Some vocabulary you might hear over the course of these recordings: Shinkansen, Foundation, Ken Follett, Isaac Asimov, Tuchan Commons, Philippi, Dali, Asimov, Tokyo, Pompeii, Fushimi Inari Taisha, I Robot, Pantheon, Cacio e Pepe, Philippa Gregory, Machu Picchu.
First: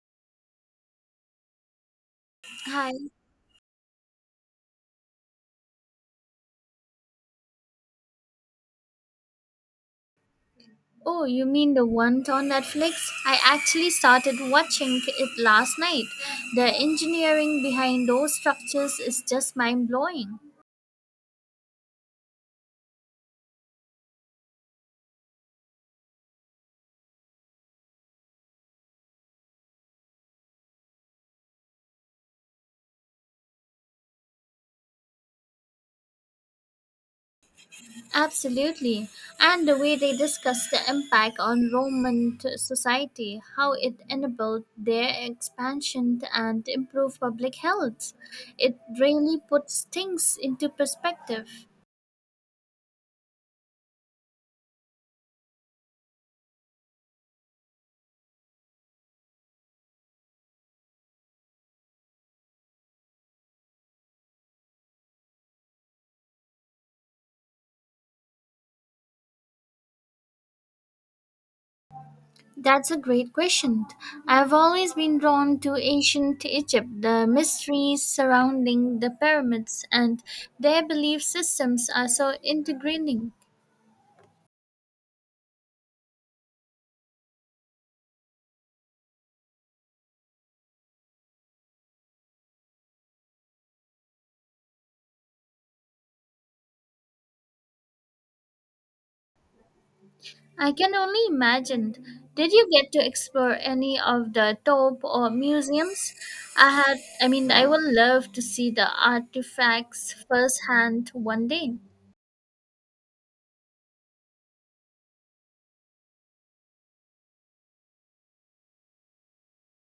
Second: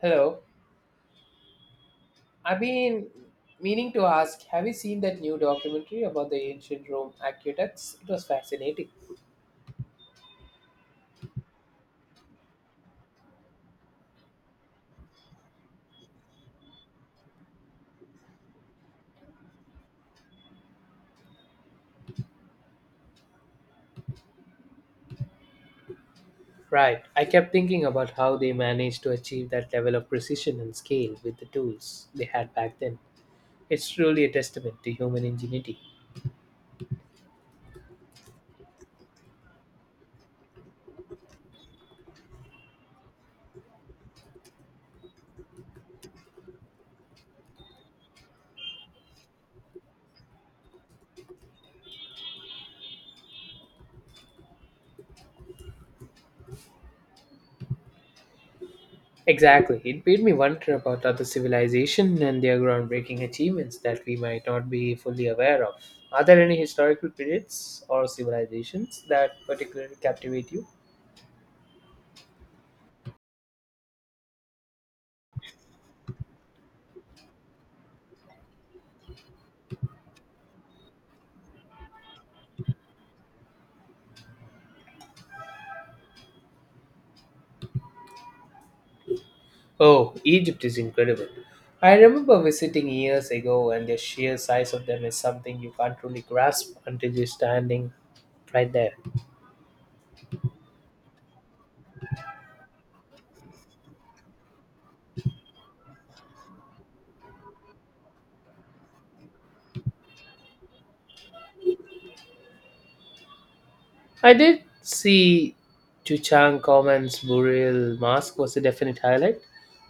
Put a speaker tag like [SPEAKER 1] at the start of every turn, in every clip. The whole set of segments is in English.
[SPEAKER 1] Hello. I've
[SPEAKER 2] Hi.
[SPEAKER 1] been meaning to ask, have you seen that new documentary about the ancient Rome aqueducts? It was fascinating.
[SPEAKER 2] Oh, you mean the one on Netflix? I actually started watching it last night. The engineering behind those structures is just mind blowing.
[SPEAKER 1] Right. I kept thinking about how they managed to achieve that level of precision and scale with the tools they had back then. It's truly a testament to human ingenuity.
[SPEAKER 2] Absolutely. And the way they discuss the impact on Roman society, how it enabled their expansion and improved public health. It really puts things into perspective.
[SPEAKER 1] Exactly. It made me wonder about other civilizations and their groundbreaking achievements that we might not be fully aware of. Are there any historical periods or civilizations that particularly captivate you?
[SPEAKER 2] That's a great question. I've always been drawn to ancient Egypt, the mysteries surrounding the pyramids, and their belief systems are so integrating.
[SPEAKER 1] Oh, Egypt is incredible. I remember visiting years ago, and the sheer size of them is something you can't really grasp until you're standing right there.
[SPEAKER 2] I can only imagine. Did you get to explore any of the top or museums? I mean, I would love to see the artifacts firsthand one day.
[SPEAKER 1] I did see Tuchan Commons burial mask was a definite highlight.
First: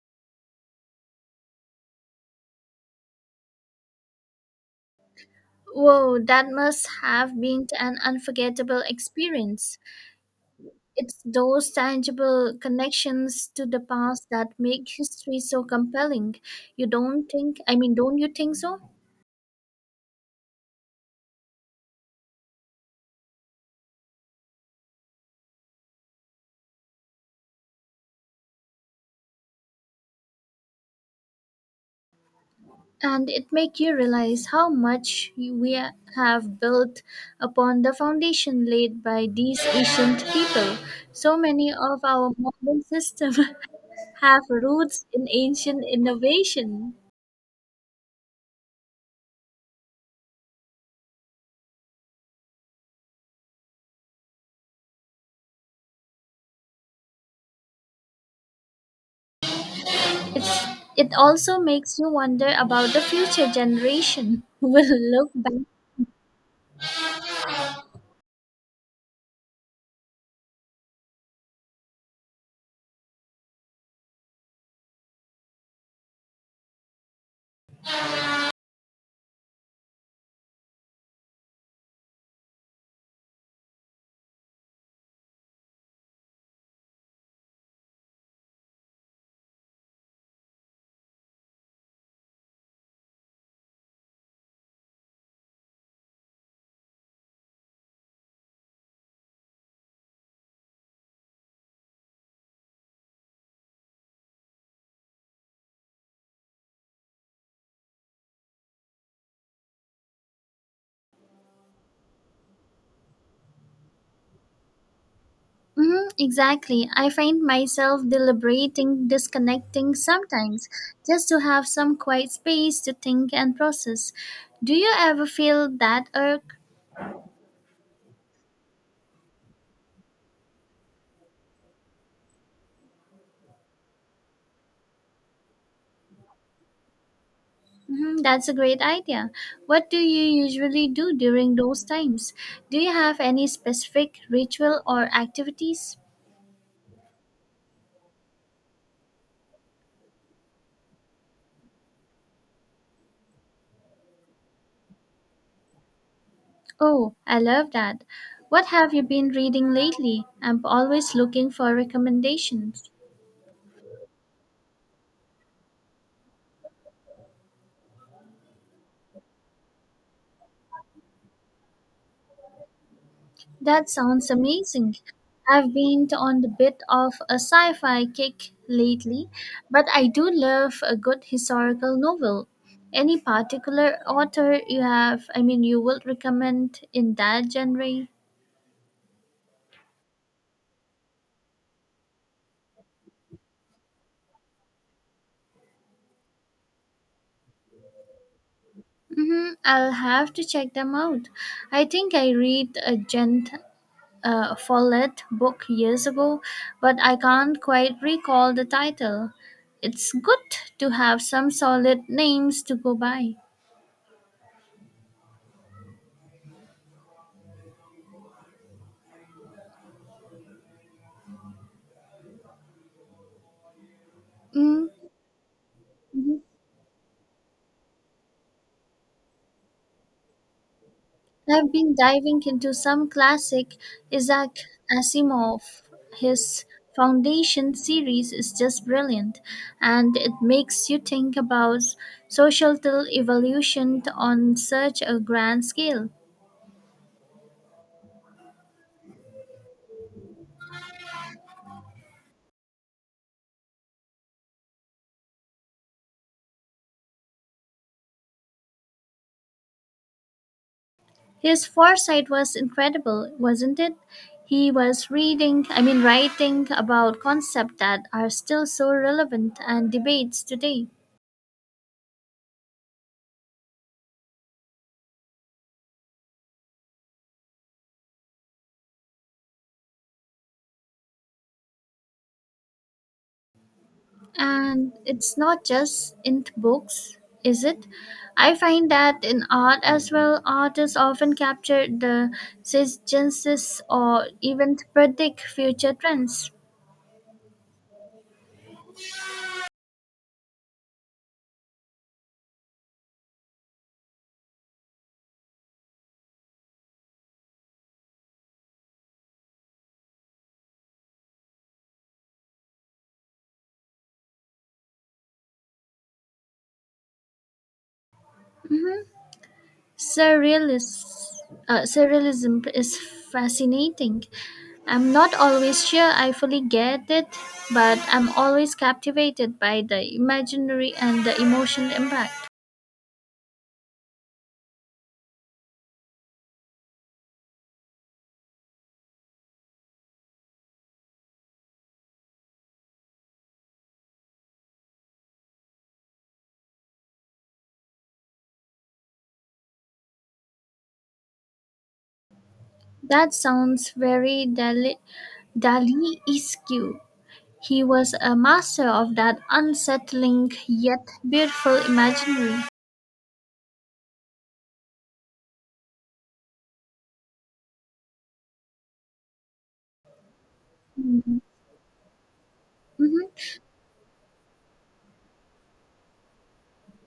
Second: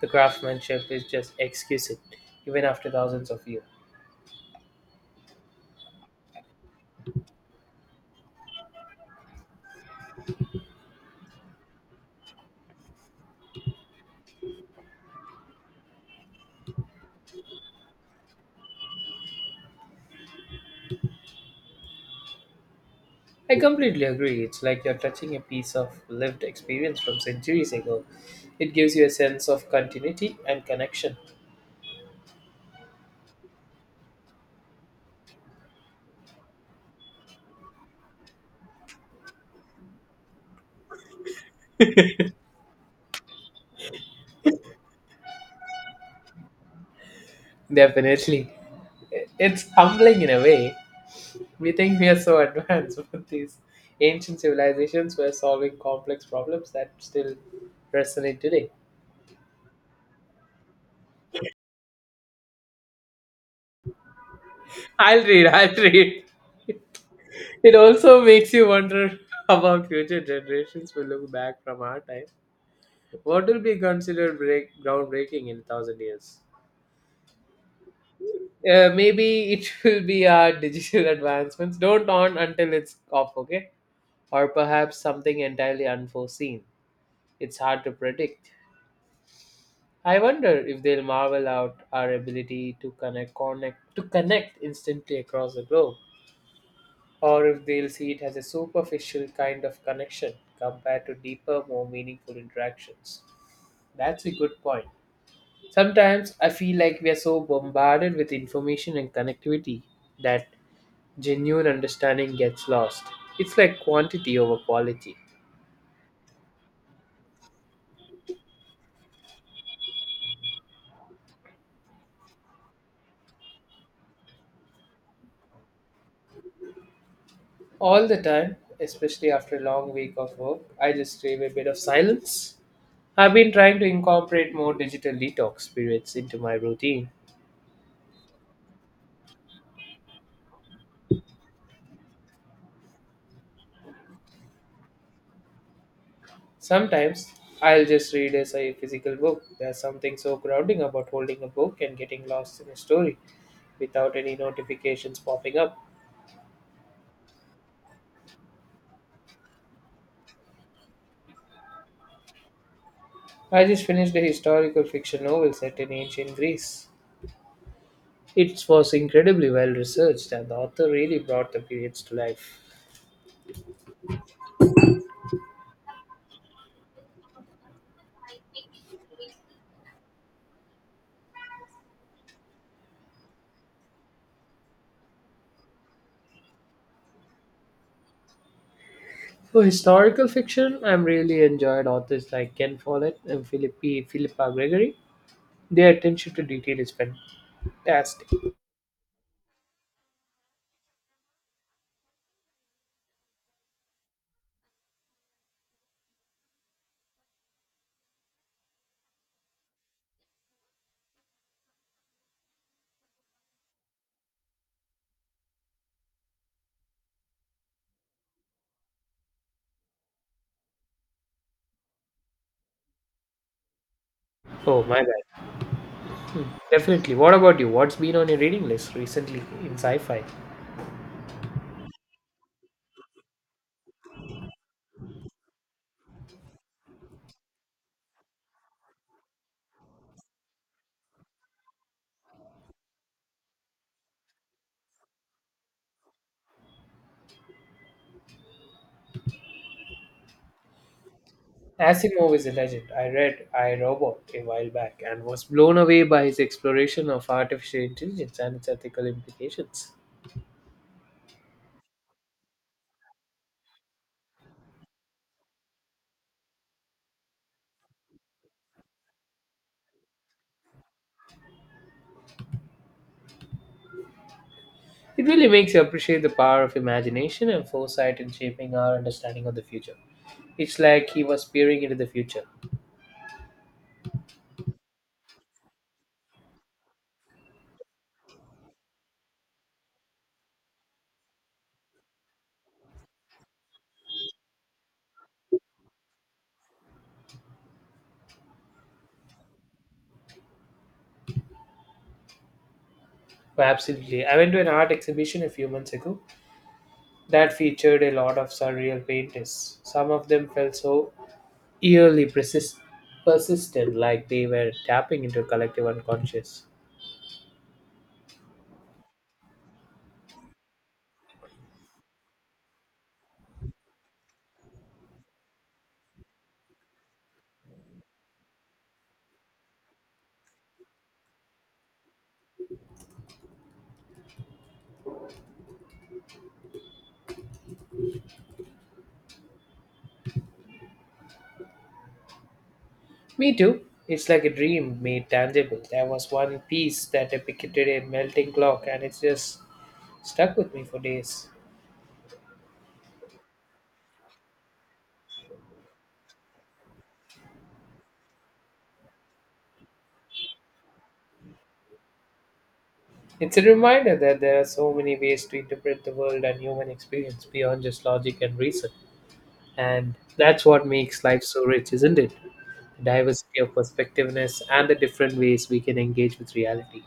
[SPEAKER 1] The craftsmanship is just exquisite, even after thousands of years.
[SPEAKER 2] Whoa, that must have been an unforgettable experience. It's those tangible connections to the past that make history so compelling. You don't think, I mean, don't you think so?
[SPEAKER 1] I completely agree. It's like you're touching a piece of lived experience from centuries ago. It gives you a sense of continuity and connection.
[SPEAKER 2] And it make you realize how much we have built upon the foundation laid by these ancient people. So many of our modern systems have roots in ancient innovation.
[SPEAKER 1] Definitely. It's humbling in a way. We think we are so advanced, but these ancient civilizations were solving complex problems that still resonate today.
[SPEAKER 2] It's, it also makes you wonder about the future generation will
[SPEAKER 1] I'll
[SPEAKER 2] look
[SPEAKER 1] read,
[SPEAKER 2] back.
[SPEAKER 1] I'll read. It also makes you wonder about future generations will look back from our time. What will be considered groundbreaking in a thousand years? Maybe it will be our digital advancements. Don't on until it's off, okay? Or perhaps something entirely unforeseen. It's hard to predict. I wonder if they'll marvel at our ability to connect instantly across the globe, or if they'll see it as a superficial kind of connection compared to deeper, more meaningful interactions. That's a good point. Sometimes I feel like we are so bombarded with information and connectivity that genuine understanding gets lost. It's like quantity over quality.
[SPEAKER 2] Mhm, exactly. I find myself disconnecting sometimes, just to have some quiet space to think and process. Do you ever feel that irk?
[SPEAKER 1] All the time, especially after a long week of work, I just crave a bit of silence. I've been trying to incorporate more digital detox periods into my routine.
[SPEAKER 2] Mhm, that's a great idea. What do you usually do during those times? Do you have any specific ritual or activities?
[SPEAKER 1] Sometimes I'll just read physical book. There's something so grounding about holding a book and getting lost in a story without any notifications popping up.
[SPEAKER 2] Oh, I love that. What have you been reading lately? I'm always looking for recommendations.
[SPEAKER 1] I just finished a historical fiction novel set in ancient Greece. It was incredibly well researched, and the author really brought the periods to life.
[SPEAKER 2] That sounds amazing. I've been on a bit of a sci fi kick lately, but I do love a good historical novel. Any particular author you have, I mean, you would recommend in that genre?
[SPEAKER 1] For historical fiction, I've really enjoyed authors like Ken Follett and Philippa Gregory. Their attention to detail is fantastic.
[SPEAKER 2] Mm-hmm, I'll have to check them out. I think I read a Gent Follett book years ago, but I can't quite recall the title. It's good to have some solid names to go by.
[SPEAKER 1] Oh, my
[SPEAKER 2] Mm-hmm.
[SPEAKER 1] bad. Definitely. What about you? What's been on your reading list recently in sci fi?
[SPEAKER 2] I've been diving into some classic Isaac Asimov. His Foundation series is just brilliant, and it makes you think about societal evolution on such a grand scale.
[SPEAKER 1] Asimov is a legend. I read I Robot a while back and was blown away by his exploration of artificial intelligence and its ethical implications.
[SPEAKER 2] His foresight was incredible, wasn't it? He was I mean, writing about concepts that are still so relevant and debates today.
[SPEAKER 1] It really makes you appreciate the power of imagination and foresight in shaping our understanding of the future. It's like he was peering into the future.
[SPEAKER 2] And it's not just in books, is it? I find that in art as well, artists often capture the suggestions or even predict future trends.
[SPEAKER 1] Oh, absolutely. I went to an art exhibition a few months ago that featured a lot of surreal painters. Some of them felt so eerily persist- persisted, like they were tapping into collective unconscious.
[SPEAKER 2] Surrealis- Surrealism is fascinating. I'm not always sure I fully get it, but I'm always captivated by the imaginary and the emotional impact.
[SPEAKER 1] Me too. It's like a dream made tangible. There was one piece that depicted a melting clock, and it's just stuck with me for days.
[SPEAKER 2] That sounds very Dali-esque. He was a master of that unsettling yet beautiful imaginary.
[SPEAKER 1] It's a reminder that there are so many ways to interpret the world and human experience beyond just logic and reason. And that's what makes
[SPEAKER 2] Mhm,
[SPEAKER 1] life so rich, isn't it? The
[SPEAKER 2] mhm,
[SPEAKER 1] diversity of perspectiveness and the different ways we can engage with reality.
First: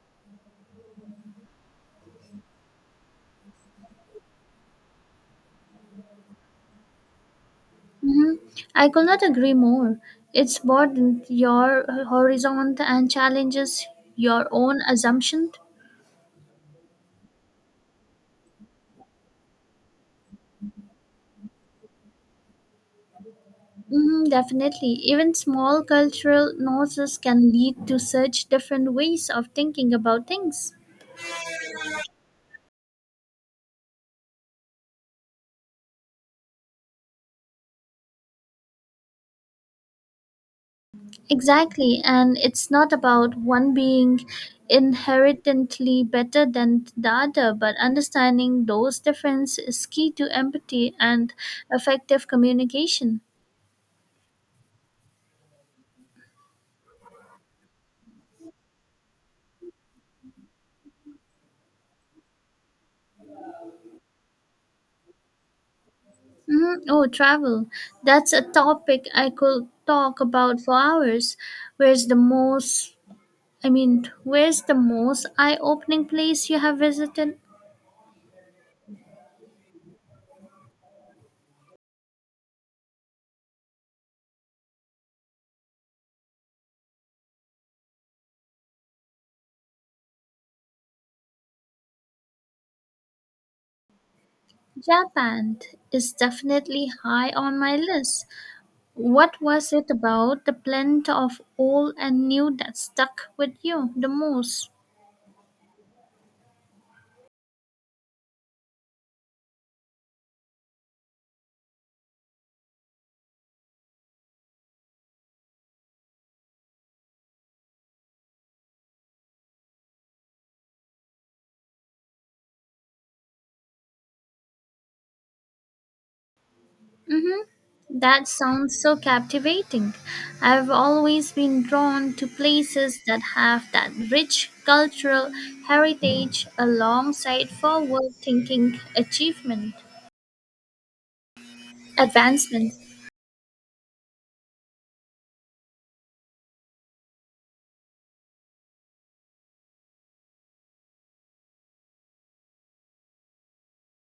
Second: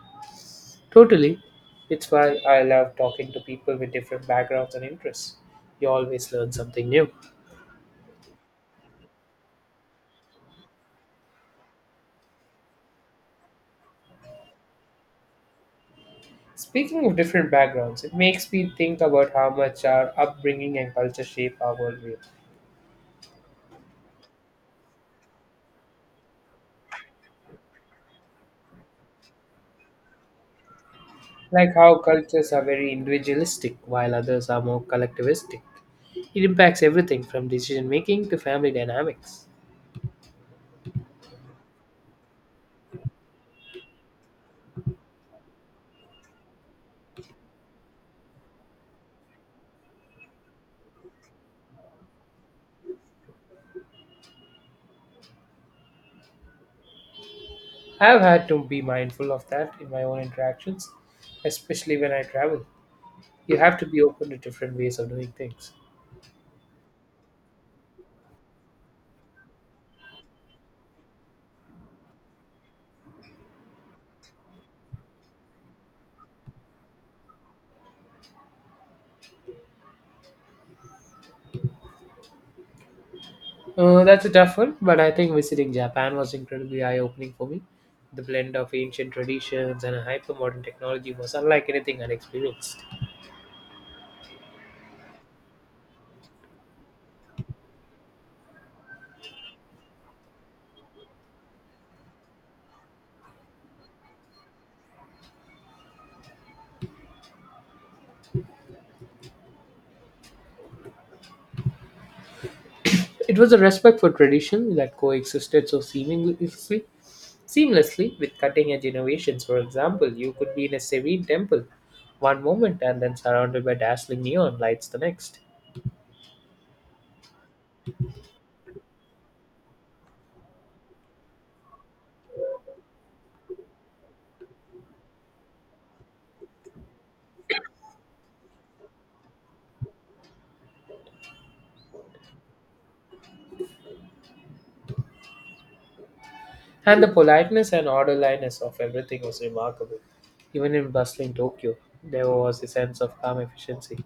[SPEAKER 1] Totally. It's why I love talking to people with different backgrounds and interests. You always learn something new.
[SPEAKER 2] mhm. I could not agree more. It's broadens your horizon and challenges your own assumptions.
[SPEAKER 1] Speaking of different backgrounds, it makes me think about how much our upbringing and culture shape our worldview.
[SPEAKER 2] Mhm, definitely. Even small cultural nuances can lead to such different ways of thinking about things.
[SPEAKER 1] Like how cultures are very individualistic while others are more collectivistic. It impacts everything from decision making to family dynamics.
[SPEAKER 2] Exactly, and it's not about one being inherently better than the other, but understanding those differences is key to empathy and effective communication.
[SPEAKER 1] I have had to be mindful of that in my own interactions, especially when I travel. You have to be open to different ways of doing things.
[SPEAKER 2] Mhm. Oh, travel. That's a topic I could talk about for hours. Where's the most, I mean, where's the most eye opening place you have visited?
[SPEAKER 1] That's a tough one, but I think visiting Japan was incredibly eye opening for me. The blend of ancient traditions and hyper modern technology was unlike anything I'd experienced.
[SPEAKER 2] Japan is definitely high on my list. What was it about the blend of old and new that stuck with you the most?
[SPEAKER 1] It was a respect for tradition that coexisted so seamlessly with cutting edge innovations. For example, you could be in a serene temple one moment and then surrounded by dazzling neon lights the next.
[SPEAKER 2] Mm-hmm. That sounds so captivating. I've always been drawn to places that have that rich cultural heritage alongside forward thinking achievement advancement.
[SPEAKER 1] And the politeness and orderliness of everything was remarkable. Even in bustling Tokyo, there was a sense of calm efficiency.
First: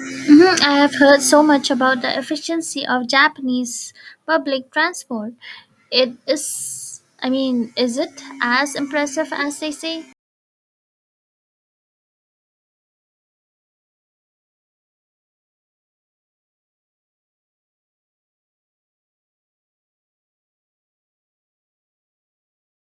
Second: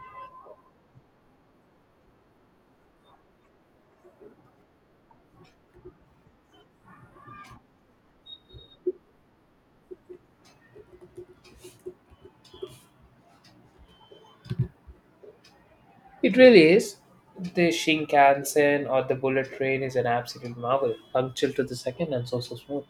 [SPEAKER 2] Mhm, I have heard so much about the efficiency of Japanese public transport. It is I mean, is it as impressive as they say?
[SPEAKER 1] It really is. The Shinkansen or the bullet train is an absolute marvel, punctual to the second and so smooth.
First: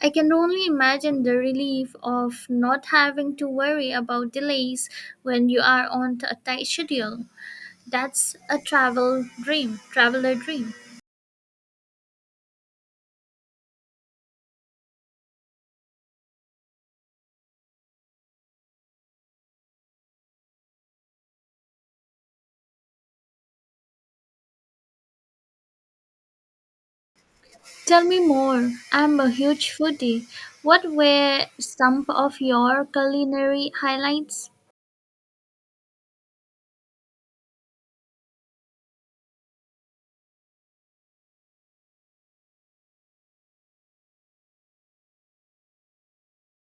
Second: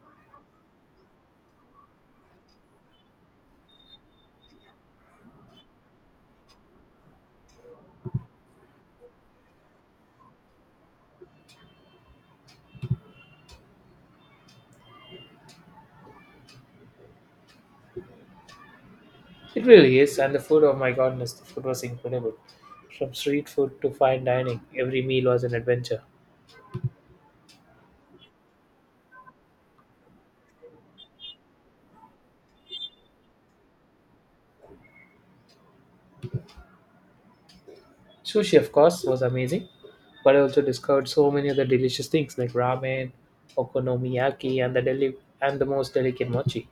[SPEAKER 2] I can only imagine the relief of not having to worry about delays when you are on a tight schedule. That's a traveler dream.
[SPEAKER 1] It really is, and the food, oh my goodness, the food was incredible. From street food to fine dining, every meal was an adventure.
[SPEAKER 2] Tell me more. I'm a huge foodie. What were some of your culinary highlights?
[SPEAKER 1] Sushi, of course, was amazing, but I also discovered so many other delicious things like ramen, okonomiyaki, and the most delicate mochi.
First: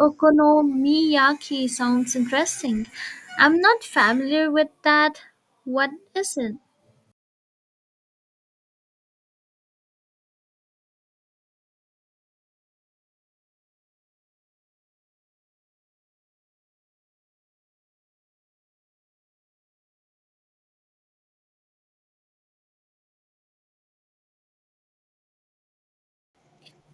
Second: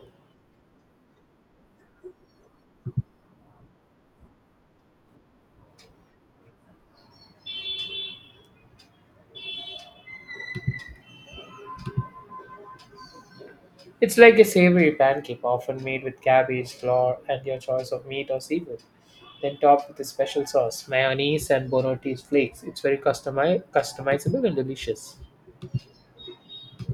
[SPEAKER 2] Okonomiyaki sounds interesting. I'm not familiar with that. What is it?
[SPEAKER 1] It's like a savory pancake, often made with cabbage, flour, and your choice of meat or seafood, then topped with a special sauce, mayonnaise and bolognese flakes. It's very customizable and delicious.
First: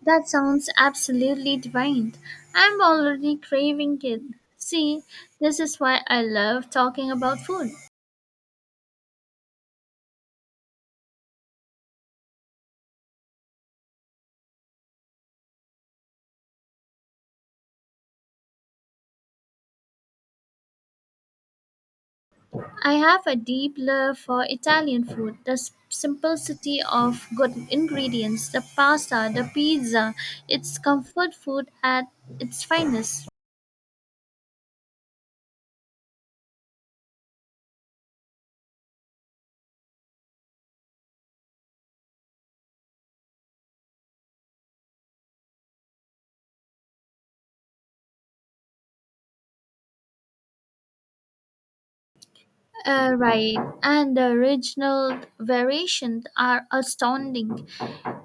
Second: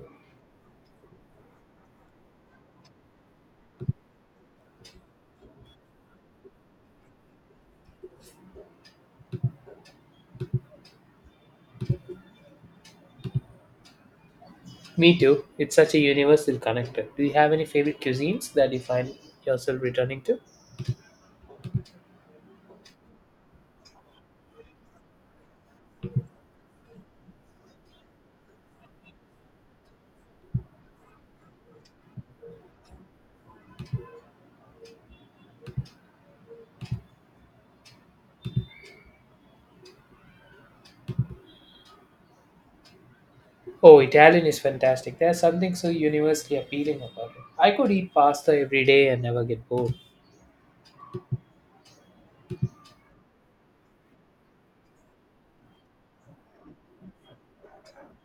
[SPEAKER 2] That sounds absolutely divine. I'm already craving it. See, this is why I love talking about food.
[SPEAKER 1] Me too. It's such a universal connector. Do you have any favorite cuisines that you find yourself returning to?
[SPEAKER 2] I have a deep love for Italian food, the simplicity of good ingredients, the pasta, the pizza. It's comfort food at its finest.
[SPEAKER 1] Oh, Italian is fantastic. There's something so universally appealing about it. I could eat pasta every day and never get bored.
[SPEAKER 2] Right, and the regional variations are astounding.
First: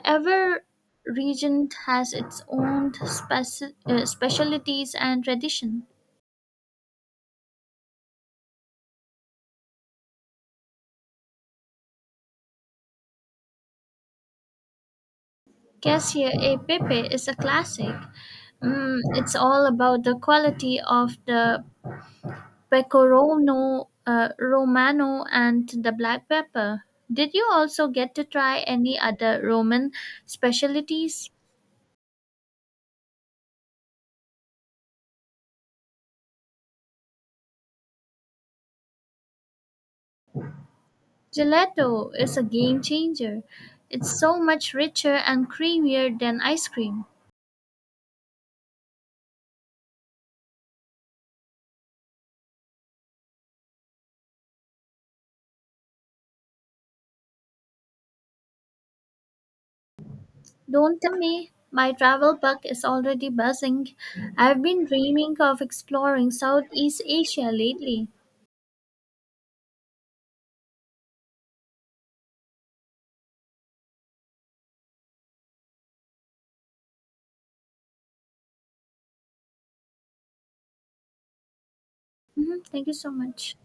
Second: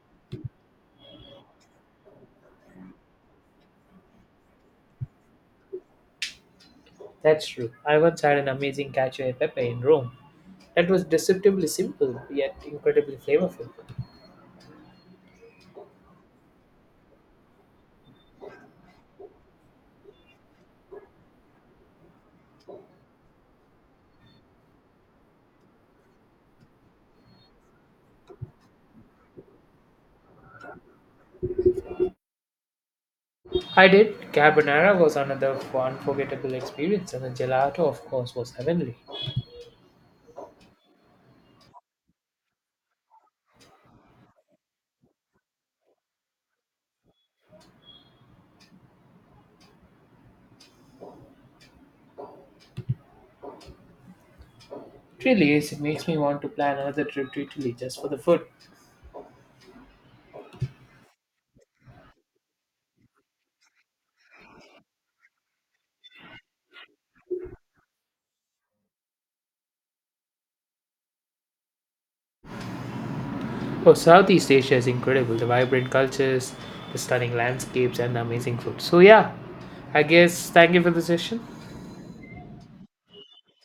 [SPEAKER 2] Every region has its own specialties and tradition.
[SPEAKER 1] That's true. I once had an amazing cacio e pepe in Rome that was deceptively simple yet incredibly flavorful.
[SPEAKER 2] Cassia e Pepe is a classic. Mm, it's all about the quality of the pecorino romano and the black pepper. Did you also get to try any other Roman specialties?
[SPEAKER 1] I did. Carbonara was another unforgettable experience, and the gelato, of course, was heavenly.
[SPEAKER 2] Gelato is a game changer. It's so much richer and creamier than ice cream.
[SPEAKER 1] It really is. It makes me want to plan another trip to Italy just for the food.
[SPEAKER 2] Don't tell me, my travel bug is already buzzing. I've been dreaming of exploring Southeast Asia lately.
[SPEAKER 1] Oh, Southeast Asia is incredible. The vibrant cultures, the stunning landscapes, and the amazing food. So, yeah, I guess thank you for the session.
[SPEAKER 2] Mhm, thank you so much.